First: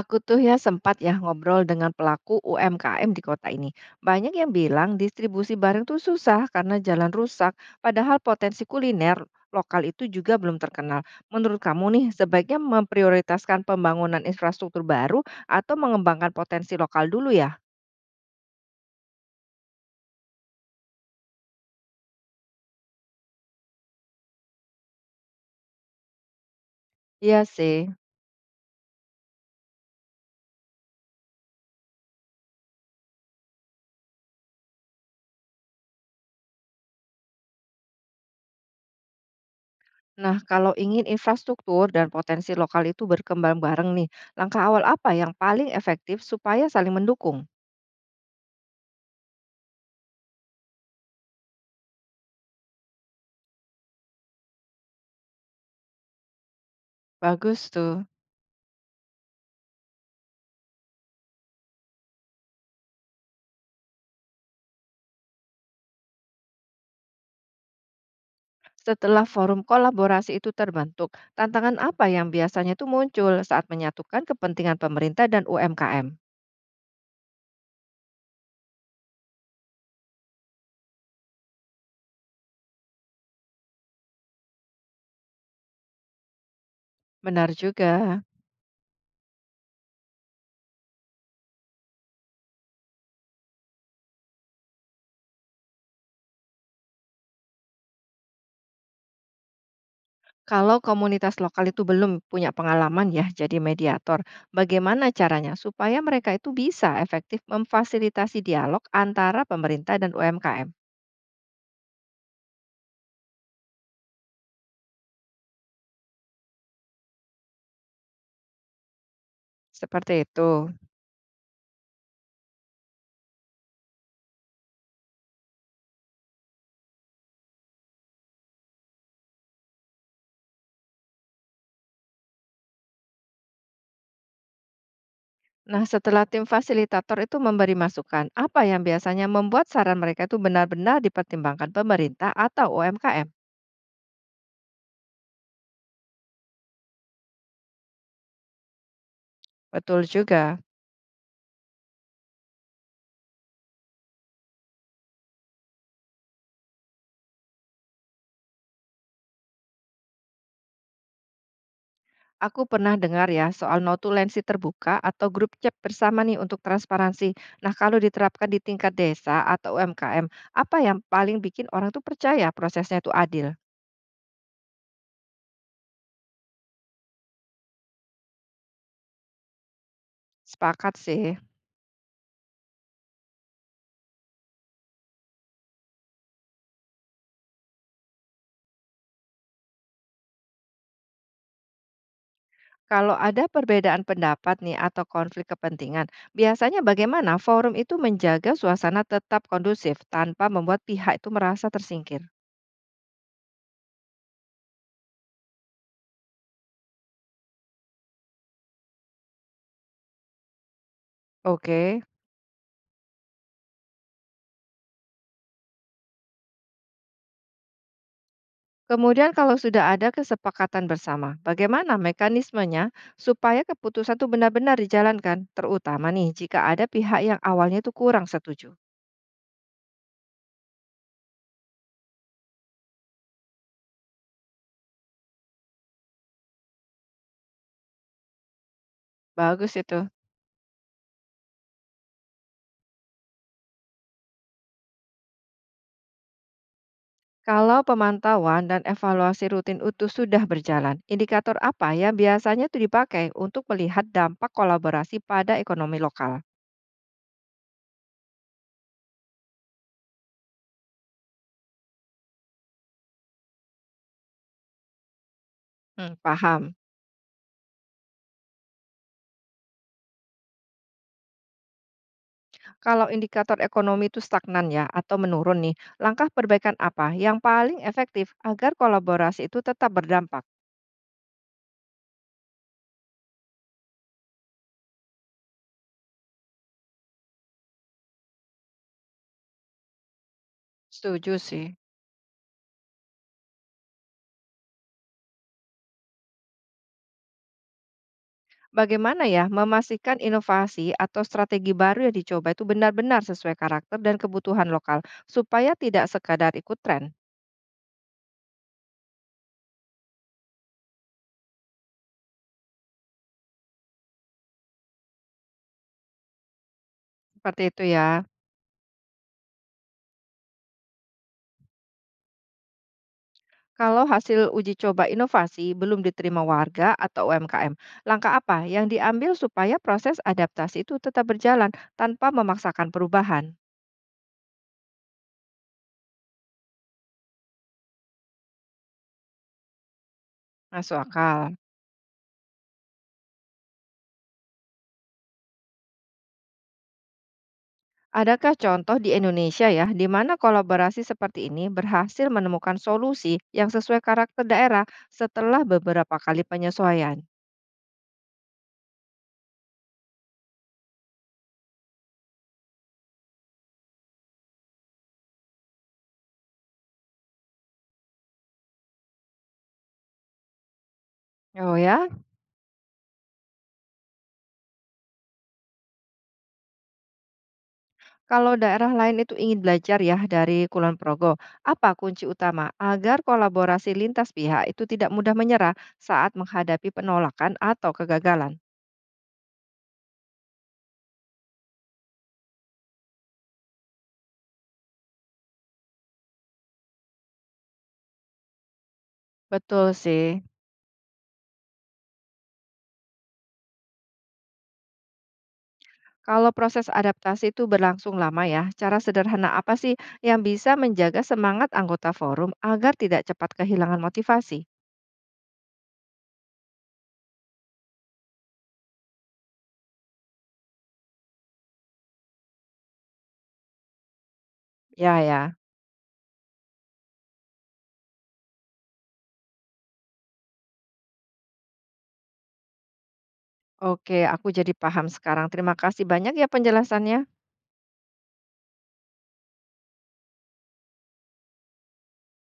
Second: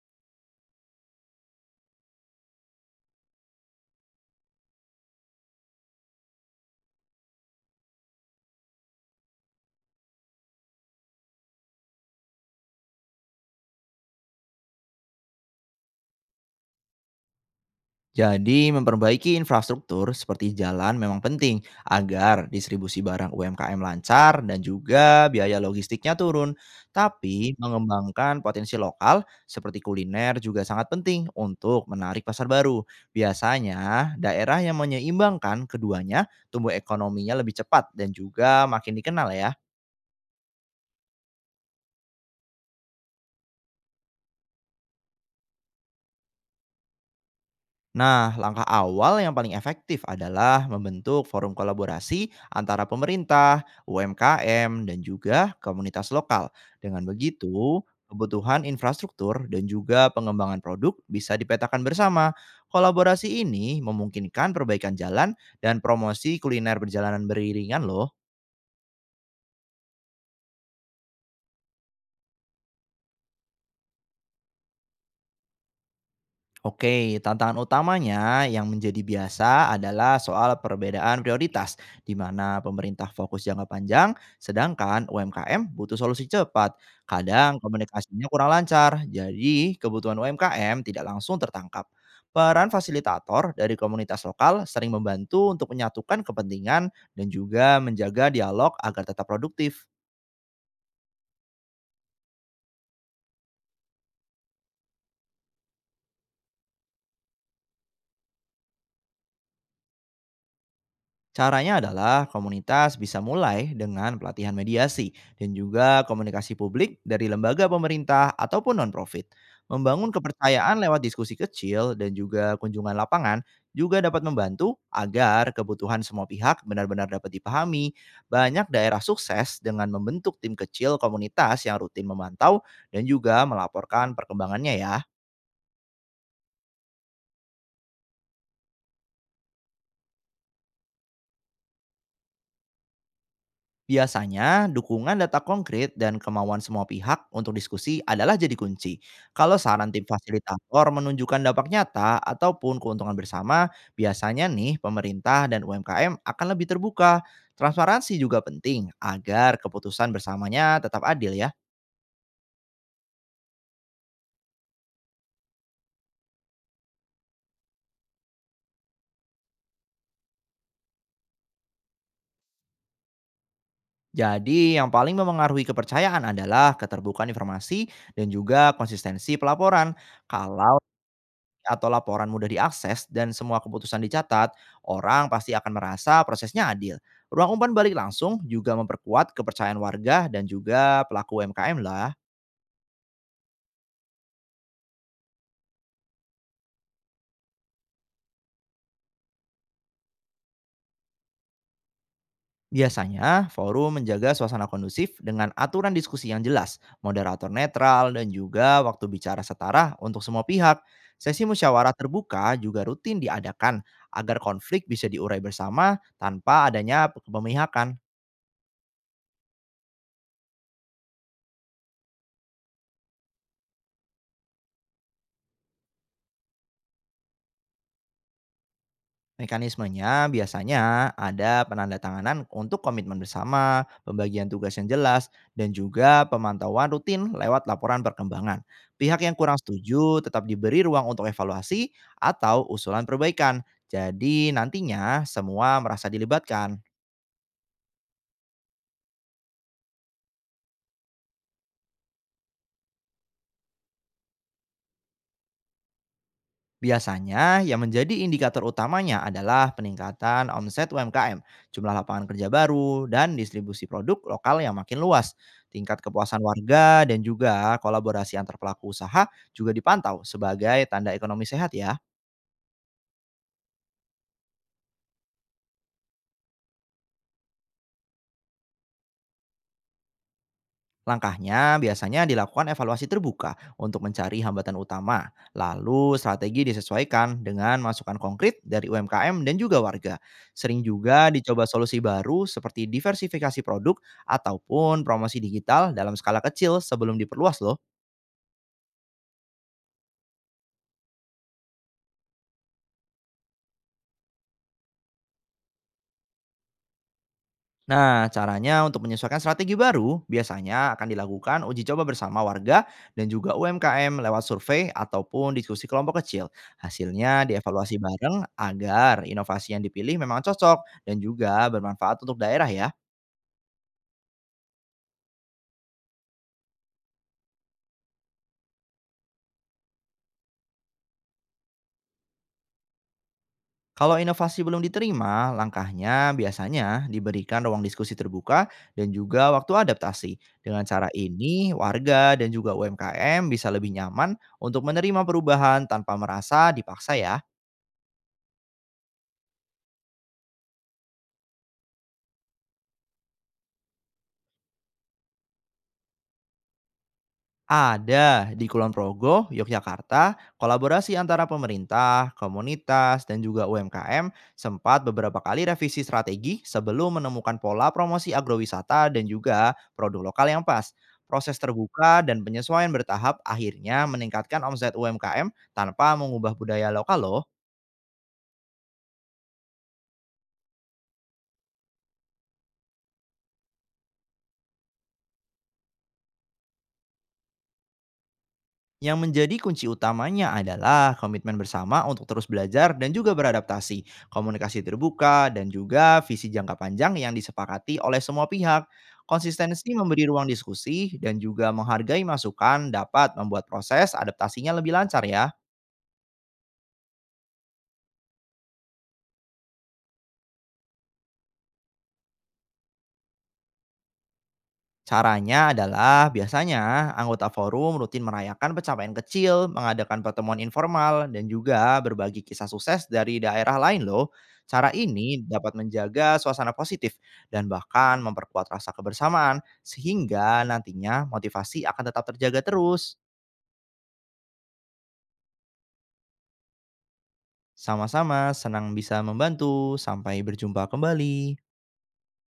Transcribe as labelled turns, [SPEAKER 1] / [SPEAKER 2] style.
[SPEAKER 1] Aku tuh ya sempat ya ngobrol dengan pelaku UMKM di kota ini. Banyak yang bilang distribusi barang tuh susah karena jalan rusak, padahal potensi kuliner lokal itu juga belum terkenal. Menurut kamu nih, sebaiknya memprioritaskan pembangunan infrastruktur baru atau mengembangkan potensi lokal dulu ya?
[SPEAKER 2] Jadi memperbaiki infrastruktur seperti jalan memang penting agar distribusi barang UMKM lancar dan juga biaya logistiknya turun.
[SPEAKER 1] Iya
[SPEAKER 2] Tapi
[SPEAKER 1] sih.
[SPEAKER 2] mengembangkan potensi lokal seperti kuliner juga sangat penting untuk menarik pasar baru. Biasanya daerah yang menyeimbangkan keduanya tumbuh ekonominya lebih cepat dan juga makin dikenal ya.
[SPEAKER 1] Nah, kalau ingin infrastruktur dan potensi lokal itu berkembang bareng nih, langkah awal apa yang paling efektif supaya saling mendukung?
[SPEAKER 2] Nah, langkah awal yang paling efektif adalah membentuk forum kolaborasi antara pemerintah, UMKM, dan juga komunitas lokal. Dengan
[SPEAKER 1] Bagus
[SPEAKER 2] begitu,
[SPEAKER 1] tuh.
[SPEAKER 2] kebutuhan infrastruktur dan juga pengembangan produk bisa dipetakan bersama. Kolaborasi ini memungkinkan perbaikan jalan dan promosi kuliner berjalanan beriringan loh.
[SPEAKER 1] Setelah forum kolaborasi itu terbentuk, tantangan apa yang biasanya itu muncul saat menyatukan kepentingan pemerintah dan UMKM?
[SPEAKER 2] Oke, tantangan utamanya yang menjadi biasa adalah soal perbedaan prioritas, di mana pemerintah fokus jangka panjang, sedangkan UMKM butuh solusi cepat.
[SPEAKER 1] Benar
[SPEAKER 2] Kadang
[SPEAKER 1] juga.
[SPEAKER 2] komunikasinya kurang lancar, jadi kebutuhan UMKM tidak langsung tertangkap. Peran fasilitator dari komunitas lokal sering membantu untuk menyatukan kepentingan dan juga menjaga dialog agar tetap produktif.
[SPEAKER 1] Kalau komunitas lokal itu belum punya pengalaman ya jadi mediator, bagaimana caranya supaya mereka itu bisa efektif memfasilitasi dialog antara pemerintah dan UMKM?
[SPEAKER 2] Caranya adalah komunitas bisa mulai dengan pelatihan mediasi dan juga komunikasi publik dari lembaga pemerintah ataupun non-profit. Membangun
[SPEAKER 1] Seperti itu.
[SPEAKER 2] kepercayaan lewat diskusi kecil dan juga kunjungan lapangan juga dapat membantu agar kebutuhan semua pihak benar-benar dapat dipahami. Banyak daerah sukses dengan membentuk tim kecil komunitas yang rutin memantau dan juga melaporkan perkembangannya ya.
[SPEAKER 1] Nah, setelah tim fasilitator itu memberi masukan, apa yang biasanya membuat saran mereka itu benar-benar dipertimbangkan pemerintah atau UMKM?
[SPEAKER 2] Biasanya, dukungan data konkret dan kemauan semua pihak untuk diskusi adalah jadi kunci. Kalau saran
[SPEAKER 1] Betul
[SPEAKER 2] tim
[SPEAKER 1] juga.
[SPEAKER 2] fasilitator menunjukkan dampak nyata ataupun keuntungan bersama, biasanya nih pemerintah dan UMKM akan lebih terbuka. Transparansi juga penting agar keputusan bersamanya tetap adil ya.
[SPEAKER 1] Aku pernah dengar ya soal notulensi terbuka atau grup chat bersama nih untuk transparansi. Nah, kalau diterapkan di tingkat desa atau UMKM, apa yang paling bikin orang tuh percaya prosesnya itu adil?
[SPEAKER 2] Jadi yang paling memengaruhi kepercayaan adalah keterbukaan informasi dan juga konsistensi pelaporan. Kalau
[SPEAKER 1] Sepakat sih.
[SPEAKER 2] atau laporan mudah diakses dan semua keputusan dicatat, orang pasti akan merasa prosesnya adil. Ruang umpan balik langsung juga memperkuat kepercayaan warga dan juga pelaku UMKM lah.
[SPEAKER 1] Kalau ada perbedaan pendapat nih atau konflik kepentingan, biasanya bagaimana forum itu menjaga suasana tetap kondusif tanpa membuat pihak itu merasa tersingkir?
[SPEAKER 2] Biasanya, forum menjaga suasana kondusif dengan aturan diskusi yang jelas, moderator netral, dan juga waktu bicara setara untuk semua pihak. Sesi musyawarah
[SPEAKER 1] Oke.
[SPEAKER 2] terbuka juga rutin diadakan agar konflik bisa diurai bersama tanpa adanya kepemihakan.
[SPEAKER 1] Kemudian kalau sudah ada kesepakatan bersama, bagaimana mekanismenya supaya keputusan itu benar-benar dijalankan, terutama nih jika ada pihak yang awalnya itu kurang setuju.
[SPEAKER 2] Mekanismenya biasanya ada penandatanganan untuk komitmen bersama, pembagian tugas yang jelas, dan juga pemantauan rutin lewat laporan perkembangan. Pihak yang kurang
[SPEAKER 1] Bagus itu.
[SPEAKER 2] setuju tetap diberi ruang untuk evaluasi atau usulan perbaikan. Jadi nantinya semua merasa dilibatkan.
[SPEAKER 1] Kalau pemantauan dan evaluasi rutin utuh sudah berjalan, indikator apa yang biasanya itu dipakai untuk melihat dampak kolaborasi pada ekonomi lokal?
[SPEAKER 2] Biasanya, yang menjadi indikator utamanya adalah peningkatan omset UMKM, jumlah lapangan kerja baru, dan distribusi produk lokal yang makin luas. Tingkat
[SPEAKER 1] Hmm,
[SPEAKER 2] kepuasan
[SPEAKER 1] paham.
[SPEAKER 2] warga dan juga kolaborasi antar pelaku usaha juga dipantau sebagai tanda ekonomi sehat ya.
[SPEAKER 1] Kalau indikator ekonomi itu stagnan ya atau menurun nih, langkah perbaikan apa yang paling efektif agar kolaborasi itu tetap berdampak?
[SPEAKER 2] Langkahnya biasanya dilakukan evaluasi terbuka untuk mencari hambatan utama, lalu strategi disesuaikan dengan masukan konkret dari UMKM dan juga warga. Sering juga
[SPEAKER 1] Setuju
[SPEAKER 2] dicoba
[SPEAKER 1] sih.
[SPEAKER 2] solusi baru seperti diversifikasi produk ataupun promosi digital dalam skala kecil sebelum diperluas loh.
[SPEAKER 1] Bagaimana ya memastikan inovasi atau strategi baru yang dicoba itu benar-benar sesuai karakter dan kebutuhan lokal supaya tidak sekadar ikut tren.
[SPEAKER 2] Nah, caranya untuk menyesuaikan strategi baru biasanya akan dilakukan uji coba bersama warga dan juga UMKM lewat survei ataupun diskusi kelompok kecil. Hasilnya
[SPEAKER 1] Seperti itu
[SPEAKER 2] dievaluasi
[SPEAKER 1] ya.
[SPEAKER 2] bareng agar inovasi yang dipilih memang cocok dan juga bermanfaat untuk daerah ya.
[SPEAKER 1] Kalau hasil uji coba inovasi belum diterima warga atau UMKM, langkah apa yang diambil supaya proses adaptasi itu tetap berjalan tanpa memaksakan perubahan?
[SPEAKER 2] Kalau inovasi belum diterima, langkahnya biasanya diberikan ruang diskusi terbuka dan juga waktu adaptasi. Dengan
[SPEAKER 1] Masuk
[SPEAKER 2] cara
[SPEAKER 1] akal.
[SPEAKER 2] ini, warga dan juga UMKM bisa lebih nyaman untuk menerima perubahan tanpa merasa dipaksa ya.
[SPEAKER 1] Adakah contoh di Indonesia ya, di mana kolaborasi seperti ini berhasil menemukan solusi yang sesuai karakter daerah setelah beberapa kali penyesuaian?
[SPEAKER 2] Ada di Kulon Progo, Yogyakarta, kolaborasi antara pemerintah, komunitas, dan juga UMKM sempat beberapa kali revisi strategi sebelum menemukan pola promosi agrowisata dan juga produk lokal yang pas. Proses
[SPEAKER 1] Oh ya,
[SPEAKER 2] terbuka dan penyesuaian bertahap akhirnya meningkatkan omset UMKM tanpa mengubah budaya lokal loh.
[SPEAKER 1] kalau daerah lain itu ingin belajar ya dari Kulon Progo, apa kunci utama agar kolaborasi lintas pihak itu tidak mudah menyerah saat menghadapi penolakan atau kegagalan?
[SPEAKER 2] Yang menjadi kunci utamanya adalah komitmen bersama untuk terus belajar dan juga beradaptasi, komunikasi terbuka, dan juga visi jangka panjang yang disepakati oleh semua pihak.
[SPEAKER 1] Betul
[SPEAKER 2] Konsistensi
[SPEAKER 1] sih.
[SPEAKER 2] memberi ruang diskusi dan juga menghargai masukan dapat membuat proses adaptasinya lebih lancar ya.
[SPEAKER 1] Kalau proses adaptasi itu berlangsung lama ya, cara sederhana apa sih yang bisa menjaga semangat anggota forum agar tidak cepat kehilangan motivasi?
[SPEAKER 2] Caranya adalah biasanya anggota forum rutin merayakan pencapaian kecil, mengadakan pertemuan informal, dan juga berbagi kisah sukses dari daerah lain loh. Cara
[SPEAKER 1] Ya,
[SPEAKER 2] ini
[SPEAKER 1] ya.
[SPEAKER 2] dapat menjaga suasana positif dan bahkan memperkuat rasa kebersamaan sehingga nantinya motivasi akan tetap terjaga terus.
[SPEAKER 1] Oke, aku jadi paham sekarang. Terima kasih banyak ya penjelasannya.
[SPEAKER 2] Sama-sama senang bisa membantu. Sampai berjumpa kembali.